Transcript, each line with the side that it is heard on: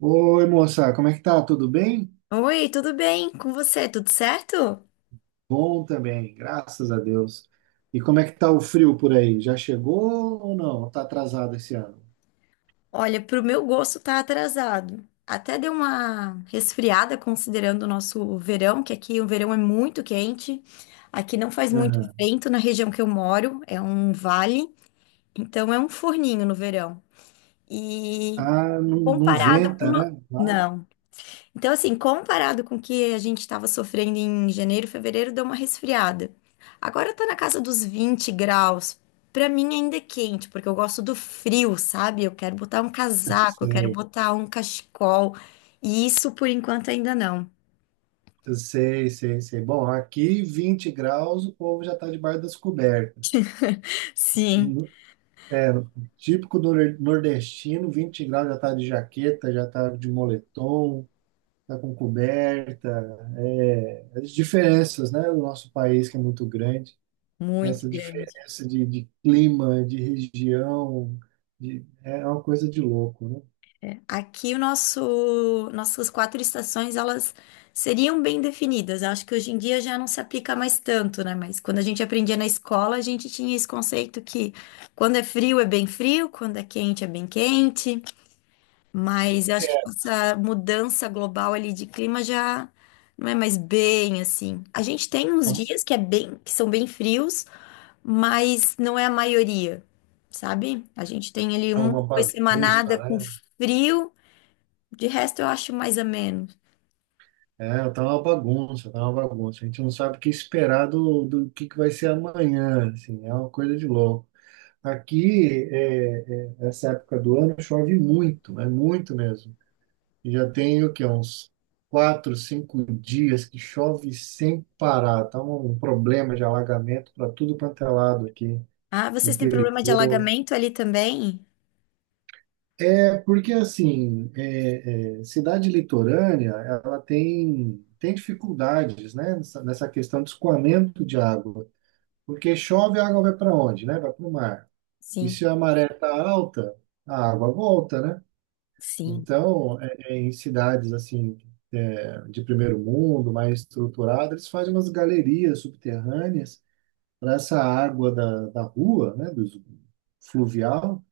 right: Oi, moça, como é que tá? Tudo bem?
left: Oi, tudo bem com você? Tudo certo?
right: Bom também, graças a Deus. E como é que tá o frio por aí? Já chegou ou não? Tá atrasado esse ano?
left: Olha, pro meu gosto tá atrasado. Até deu uma resfriada considerando o nosso verão, que aqui o verão é muito quente. Aqui não faz muito
right: Aham.
left: vento na região que eu moro, é um vale, então é um forninho no verão. E
right: Ah, não, não
left: comparado com
right: venta,
left: o no...
right: né?
left: Não. Então, assim, comparado com o que a gente estava sofrendo em janeiro, fevereiro, deu uma resfriada. Agora tá na casa dos 20 graus. Pra mim ainda é quente, porque eu gosto do frio, sabe? Eu quero botar um casaco, eu quero
right: Sei,
left: botar um cachecol. E isso por enquanto ainda não.
right: eu sei, sei, sei. Bom, aqui 20 graus, o povo já tá debaixo das cobertas.
left: Sim,
right: É, típico do nordestino, 20 graus já tá de jaqueta, já tá de moletom, tá com coberta. É, as diferenças, né, do nosso país que é muito grande.
left: muito
right: Essa
left: grande.
right: diferença de clima, de região, é uma coisa de louco, né?
left: Aqui o nosso, nossas quatro estações, elas seriam bem definidas. Eu acho que hoje em dia já não se aplica mais tanto, né? Mas quando a gente aprendia na escola, a gente tinha esse conceito que quando é frio é bem frio, quando é quente é bem quente. Mas eu acho que com essa mudança global ali de clima já não é mais bem assim. A gente tem uns
right: Tá
left: dias que é bem, que são bem frios, mas não é a maioria, sabe? A gente tem ali
right: tá uma
left: uma
right: bagunça,
left: semanada com
right: né?
left: frio. De resto, eu acho mais ou menos.
right: É, tá uma bagunça, tá uma bagunça. A gente não sabe o que esperar do que vai ser amanhã, assim, é uma coisa de louco. Aqui, essa época do ano, chove muito, é muito mesmo. E já tem o quê? Uns 4, 5 dias que chove sem parar. Tá um problema de alagamento para tudo quanto é lado aqui.
left: Ah, vocês têm problema de
right: Interior.
left: alagamento ali também?
right: É, porque assim, cidade litorânea, ela tem dificuldades, né, nessa questão de escoamento de água. Porque chove, a água vai para onde, né? Vai para o mar. E
left: Sim,
right: se a maré está alta, a água volta, né?
left: sim,
right: Então, em cidades assim, de primeiro mundo, mais estruturadas, eles fazem umas galerias subterrâneas para essa água da rua, né, do fluvial,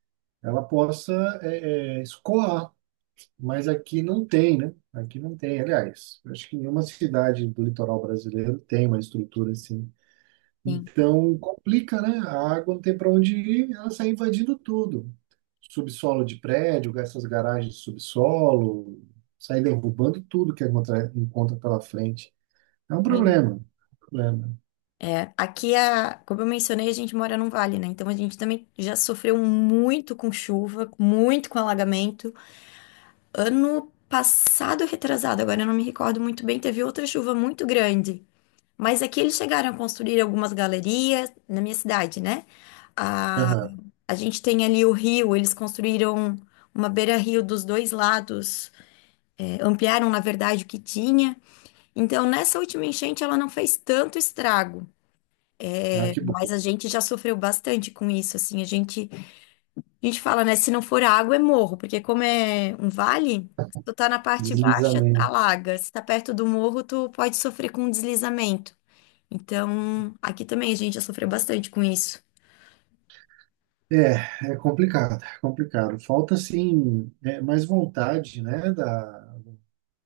right: ela possa escoar, mas aqui não tem, né? Aqui não tem, aliás, eu acho que nenhuma cidade do litoral brasileiro tem uma estrutura assim.
left: sim,
right: Então complica, né? A água não tem para onde ir, ela sai invadindo tudo. Subsolo de prédio, essas garagens de subsolo, sai derrubando tudo que encontra pela frente. É um
left: sim.
right: problema, um problema.
left: É, aqui, a, como eu mencionei, a gente mora num vale, né? Então a gente também já sofreu muito com chuva, muito com alagamento. Ano passado, retrasado, agora eu não me recordo muito bem, teve outra chuva muito grande. Mas aqui eles chegaram a construir algumas galerias na minha cidade, né? A,
right: Aham.
left: a gente tem ali o rio, eles construíram uma beira-rio dos dois lados. É, ampliaram, na verdade, o que tinha. Então, nessa última enchente, ela não fez tanto estrago,
right: Ah,
left: é,
right: que bom.
left: mas a gente já sofreu bastante com isso, assim, a gente fala, né, se não for água, é morro, porque como é um vale, se tu tá na parte baixa,
right: Deslizamento.
left: alaga, se tá perto do morro, tu pode sofrer com deslizamento. Então, aqui também a gente já sofreu bastante com isso.
right: É, é complicado, é complicado. Falta, sim, mais vontade, né, da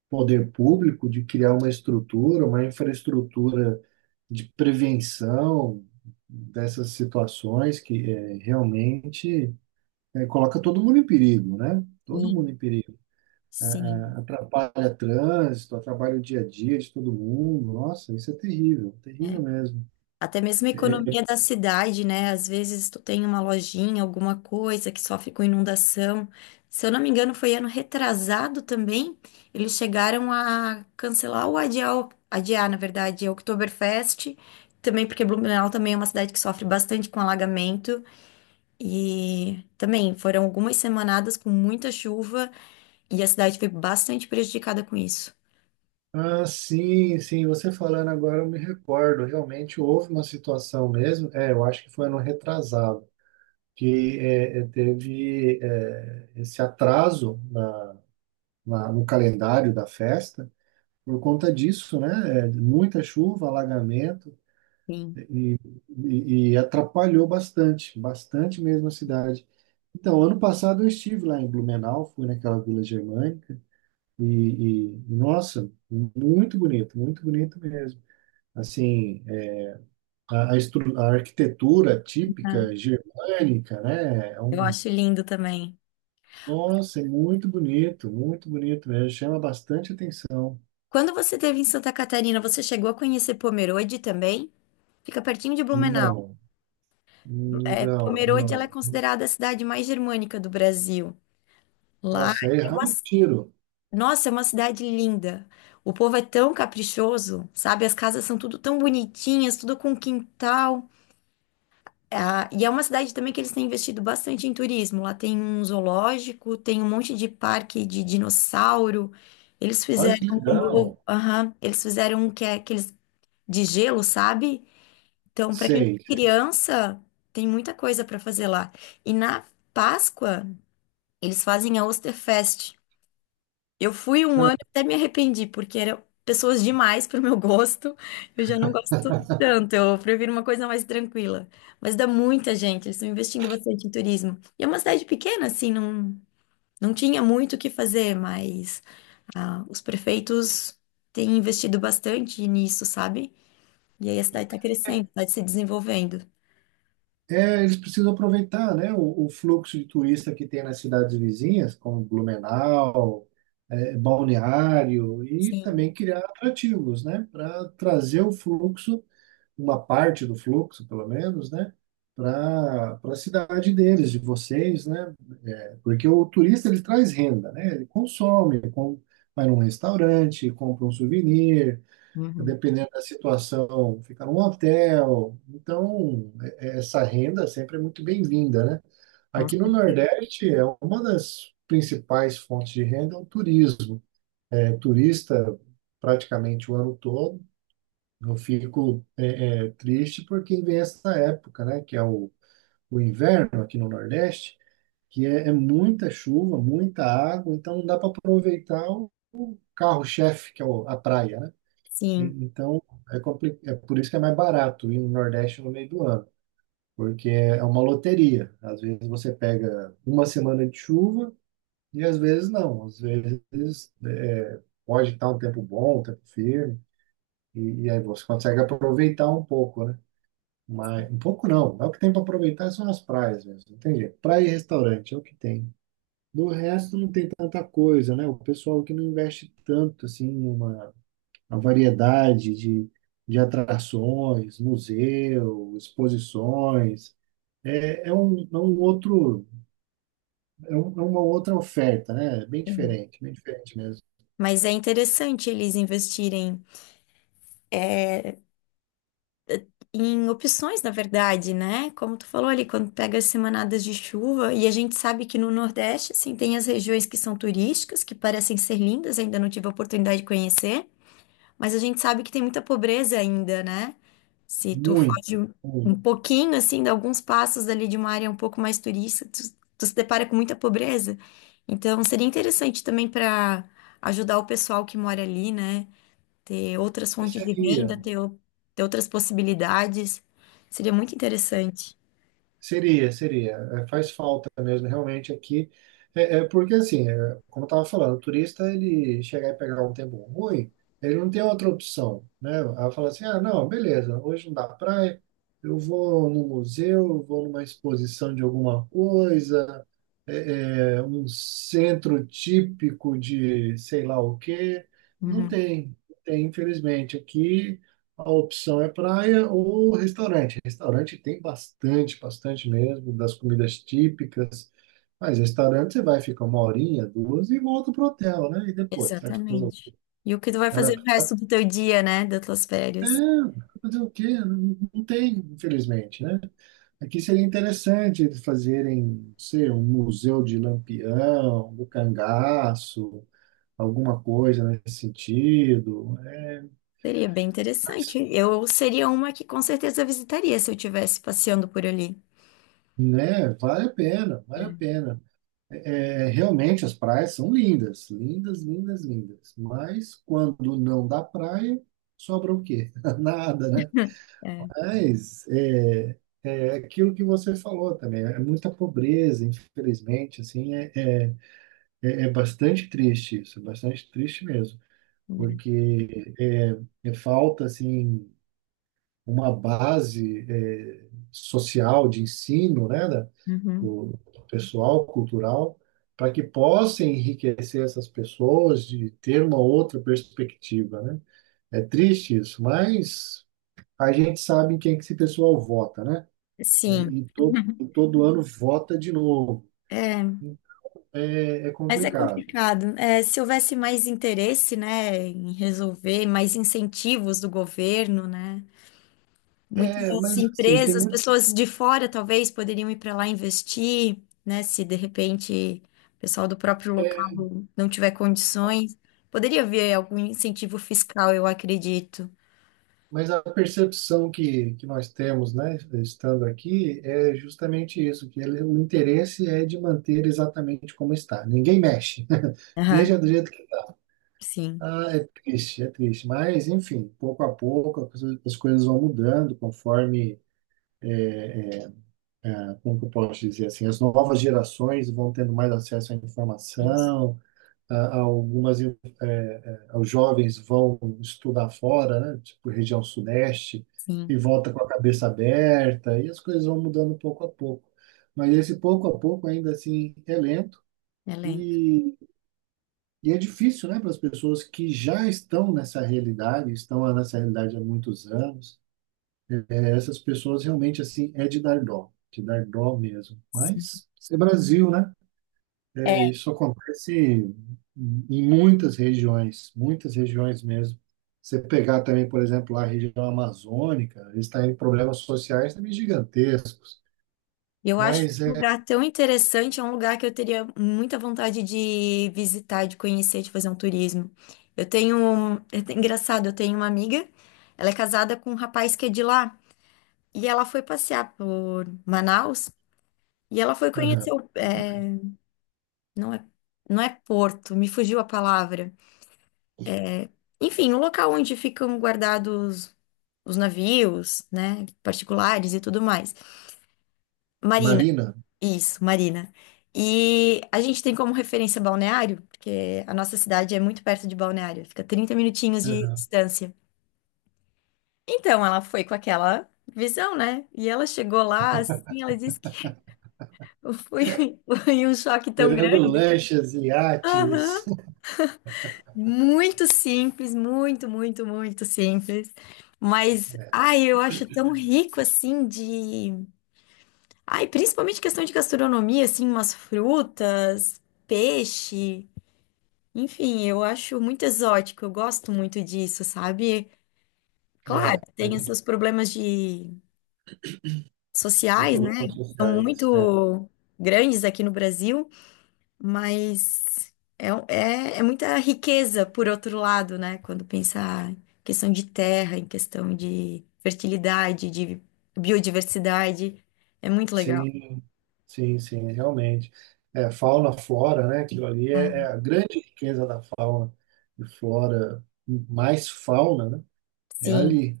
right: poder público de criar uma estrutura, uma infraestrutura de prevenção dessas situações que realmente coloca todo mundo em perigo, né? Todo
left: Sim,
right: mundo em perigo. É, é,
left: sim.
right: atrapalha trânsito, atrapalha o dia a dia de todo mundo. Nossa, isso é terrível, terrível
left: Né?
right: mesmo.
left: Até mesmo a economia da cidade, né? Às vezes tu tem uma lojinha, alguma coisa que sofre com inundação. Se eu não me engano, foi ano retrasado também. Eles chegaram a cancelar ou adiar, adiar, na verdade, a Oktoberfest. Também porque Blumenau também é uma cidade que sofre bastante com alagamento. E também foram algumas semanadas com muita chuva e a cidade foi bastante prejudicada com isso.
right: Ah, sim, sim, você falando agora eu me recordo, realmente houve uma situação mesmo, eu acho que foi ano retrasado, que teve esse atraso no calendário da festa, por conta disso, né, muita chuva, alagamento,
left: Sim.
right: e atrapalhou bastante, bastante mesmo a cidade. Então, ano passado eu estive lá em Blumenau, fui naquela Vila Germânica, e nossa, muito bonito mesmo. Assim, a arquitetura típica
left: É.
right: germânica, né?
left: Eu acho lindo também.
right: Nossa, é muito bonito mesmo, chama bastante atenção.
left: Quando você esteve em Santa Catarina, você chegou a conhecer Pomerode também? Fica pertinho de Blumenau.
right: Não,
left: É,
right: não,
left: Pomerode, ela é
right: não.
left: considerada a cidade mais germânica do Brasil. Lá
right: Nossa, aí
left: é uma,
right: erramos o tiro.
left: nossa, é uma cidade linda. O povo é tão caprichoso, sabe? As casas são tudo tão bonitinhas, tudo com quintal. Ah, e é uma cidade também que eles têm investido bastante em turismo. Lá tem um zoológico, tem um monte de parque de dinossauro. Eles
right: Olha que
left: fizeram um,
right: legal.
left: aham, eles fizeram um que é aqueles de gelo, sabe? Então, para quem
right: Sei.
left: tem criança, tem muita coisa para fazer lá. E na Páscoa, eles fazem a Osterfest. Eu fui um ano e
right: Ah,
left: até me arrependi, porque eram pessoas demais para o meu gosto. Eu já não gosto tanto, eu prefiro uma coisa mais tranquila. Mas dá muita gente, eles estão investindo bastante em turismo. E é uma cidade pequena, assim, não, não tinha muito o que fazer, mas ah, os prefeitos têm investido bastante nisso, sabe? E aí a cidade está
right: É,
left: crescendo, está se desenvolvendo.
right: eles precisam aproveitar, né, o fluxo de turista que tem nas cidades vizinhas, como Blumenau, Balneário, e
left: Sim.
right: também criar atrativos, né, para trazer o fluxo uma parte do fluxo, pelo menos, né, para a cidade deles, de vocês, né? Porque o turista ele traz renda, né? Ele consome, vai num restaurante, compra um souvenir, dependendo da situação, fica num hotel. Então, essa renda sempre é muito bem-vinda, né?
left: Com
right: Aqui no
left: certeza.
right: Nordeste é uma das principais fontes de renda é o turismo. É turista praticamente o ano todo, eu fico triste porque vem essa época, né, que é o inverno aqui no Nordeste, que é muita chuva, muita água, então não dá para aproveitar o carro-chefe, que é a praia, né?
left: Sim.
right: Então, é por isso que é mais barato ir no Nordeste no meio do ano, porque é uma loteria. Às vezes você pega uma semana de chuva e às vezes não. Às vezes pode estar um tempo bom, um tempo firme, e aí você consegue aproveitar um pouco, né? Mas, um pouco não. Mas o que tem para aproveitar são as praias mesmo. Não tem Praia e restaurante é o que tem. Do resto não tem tanta coisa, né? O pessoal que não investe tanto assim em uma variedade de atrações, museu, exposições. É, é um, é um outro, é uma outra oferta, né?
left: Sim.
right: Bem diferente mesmo.
left: Mas é interessante eles investirem em opções, na verdade, né? Como tu falou ali, quando pega as semanadas de chuva, e a gente sabe que no Nordeste, assim, tem as regiões que são turísticas, que parecem ser lindas, ainda não tive a oportunidade de conhecer. Mas a gente sabe que tem muita pobreza ainda, né? Se tu foge
right: Muita,
left: um
right: muita.
left: pouquinho, assim, de alguns passos ali de uma área um pouco mais turista, tu se depara com muita pobreza. Então, seria interessante também para ajudar o pessoal que mora ali, né? Ter outras fontes de renda, ter outras possibilidades. Seria muito interessante.
right: Seria, seria. É, faz falta mesmo, realmente, aqui. É porque, assim, como eu estava falando, o turista, ele chegar e pegar um tempo ruim, ele não tem outra opção, né? Ela fala assim, ah, não, beleza, hoje não dá praia, eu vou no museu, eu vou numa exposição de alguma coisa, um centro típico de sei lá o quê. Não
left: Uhum,
right: tem, não tem, infelizmente. Aqui a opção é praia ou restaurante. Restaurante tem bastante, bastante mesmo, das comidas típicas. Mas restaurante você vai ficar uma horinha, duas e volta pro hotel, né? E depois, você vai fazer.
left: exatamente. E o que tu vai
right: Ah,
left: fazer no
right: tá,
left: resto do teu dia, né? Das tuas
right: é,
left: férias?
right: fazer o quê? Não, não tem, infelizmente, né? Aqui seria interessante eles fazerem, não sei, um museu de Lampião, do cangaço, alguma coisa nesse sentido,
left: Seria bem interessante. Eu seria uma que com certeza visitaria se eu estivesse passeando por ali.
right: né? Vale a pena, vale a
left: É,
right: pena. Realmente as praias são lindas, lindas, lindas, lindas. Mas quando não dá praia, sobra o quê? Nada, né.
left: é,
right: Mas é aquilo que você falou também, é muita pobreza, infelizmente, assim, é bastante triste isso, é bastante triste mesmo, porque é falta, assim, uma base, social, de ensino, né,
left: Uhum.
right: do, do pessoal cultural, para que possa enriquecer essas pessoas de ter uma outra perspectiva, né? É triste isso, mas a gente sabe em quem que esse pessoal vota, né? Né?
left: Sim.
right: E todo, todo ano vota de novo.
left: É,
right: É
left: mas é
right: complicado.
left: complicado. É, se houvesse mais interesse, né, em resolver, mais incentivos do governo, né?
right: É,
left: Muitas
right: mas assim,
left: empresas, pessoas de fora talvez poderiam ir para lá investir, né? Se de repente o pessoal do próprio local não tiver condições, poderia haver algum incentivo fiscal, eu acredito.
right: mas a percepção que nós temos, né, estando aqui, é justamente isso, que o interesse é de manter exatamente como está. Ninguém mexe.
left: Aham,
right: Deixa do jeito que tá.
left: sim,
right: Ah, é triste, é triste. Mas, enfim, pouco a pouco as coisas vão mudando conforme, ah, como que eu posso dizer, assim, as novas gerações vão tendo mais acesso à
left: isso,
right: informação, ah, os jovens vão estudar fora, né? Tipo região sudeste,
left: sim,
right: e volta com a cabeça aberta e as coisas vão mudando pouco a pouco. Mas esse pouco a pouco ainda assim é lento
left: elenco.
right: e, e é difícil, né, para as pessoas que já estão nessa realidade há muitos anos. Eh, essas pessoas realmente, assim, é de dar dó mesmo.
left: Sim.
right: Mas isso é Brasil, né?
left: É,
right: Isso acontece em muitas regiões mesmo. Você pegar também, por exemplo, a região amazônica, eles têm problemas sociais também gigantescos.
left: eu acho
right: Mas
left: um
right: é.
left: lugar tão interessante, é um lugar que eu teria muita vontade de visitar, de conhecer, de fazer um turismo. Eu tenho, é engraçado, eu tenho uma amiga, ela é casada com um rapaz que é de lá, e ela foi passear por Manaus, e ela foi conhecer
right: Aham.
left: o, é, não é, não é Porto, me fugiu a palavra. Enfim, o local onde ficam guardados os navios, né, particulares e tudo mais. Marina,
right: Marina,
left: isso, Marina. E a gente tem como referência Balneário, porque a nossa cidade é muito perto de Balneário, fica 30 minutinhos de
right: aham.
left: distância. Então ela foi com aquela visão, né? E ela chegou lá, assim, ela disse que foi, foi um choque tão
right: Esperando
left: grande.
right: lanchas e
left: Aham.
right: iates.
left: Muito simples, muito, muito, muito simples. Mas, ai, eu acho tão rico assim de. Ai, principalmente questão de gastronomia, assim, umas frutas, peixe. Enfim, eu acho muito exótico, eu gosto muito disso, sabe? Claro,
right: É, é,
left: tem esses problemas de
right: os
left: sociais, né?
right: problemas
left: São
right: sociais. É.
left: muito grandes aqui no Brasil, mas é, um, é, é muita riqueza, por outro lado, né? Quando pensar em questão de terra, em questão de fertilidade, de biodiversidade, é muito legal.
right: Sim, sim, sim, realmente. É, fauna, flora, né? Aquilo ali é
left: Ah,
right: a grande riqueza da fauna e flora, mais fauna, né? É
left: sim,
right: ali.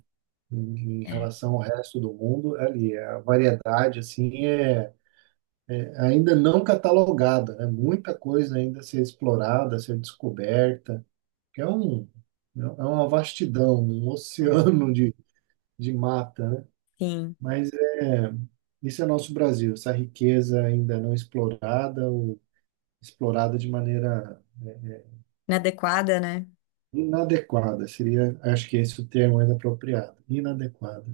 right: Em
left: é,
right: relação ao resto do mundo, é ali, a variedade assim é ainda não catalogada, né? Muita coisa ainda a ser explorada, a ser descoberta, que é uma vastidão, um
left: é,
right: oceano de mata, né?
left: sim.
right: Mas é isso, é nosso Brasil, essa riqueza ainda não explorada ou explorada de maneira
left: Inadequada, né?
right: inadequada, seria, acho que esse é o termo mais apropriado, inadequada.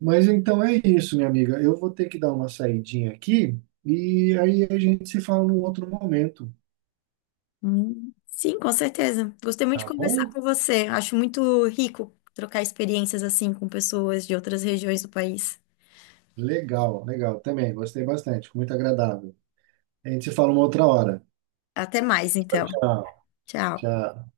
right: Mas então é isso, minha amiga. Eu vou ter que dar uma saidinha aqui e aí a gente se fala num outro momento,
left: Sim, com certeza. Gostei muito de
right: tá
left: conversar
right: bom?
left: com você. Acho muito rico trocar experiências assim com pessoas de outras regiões do país.
right: Legal, legal. Também gostei bastante, foi muito agradável. A gente se fala uma outra hora.
left: Até mais,
right: Tchau,
left: então.
right: tchau.
left: Tchau.
right: Tchau.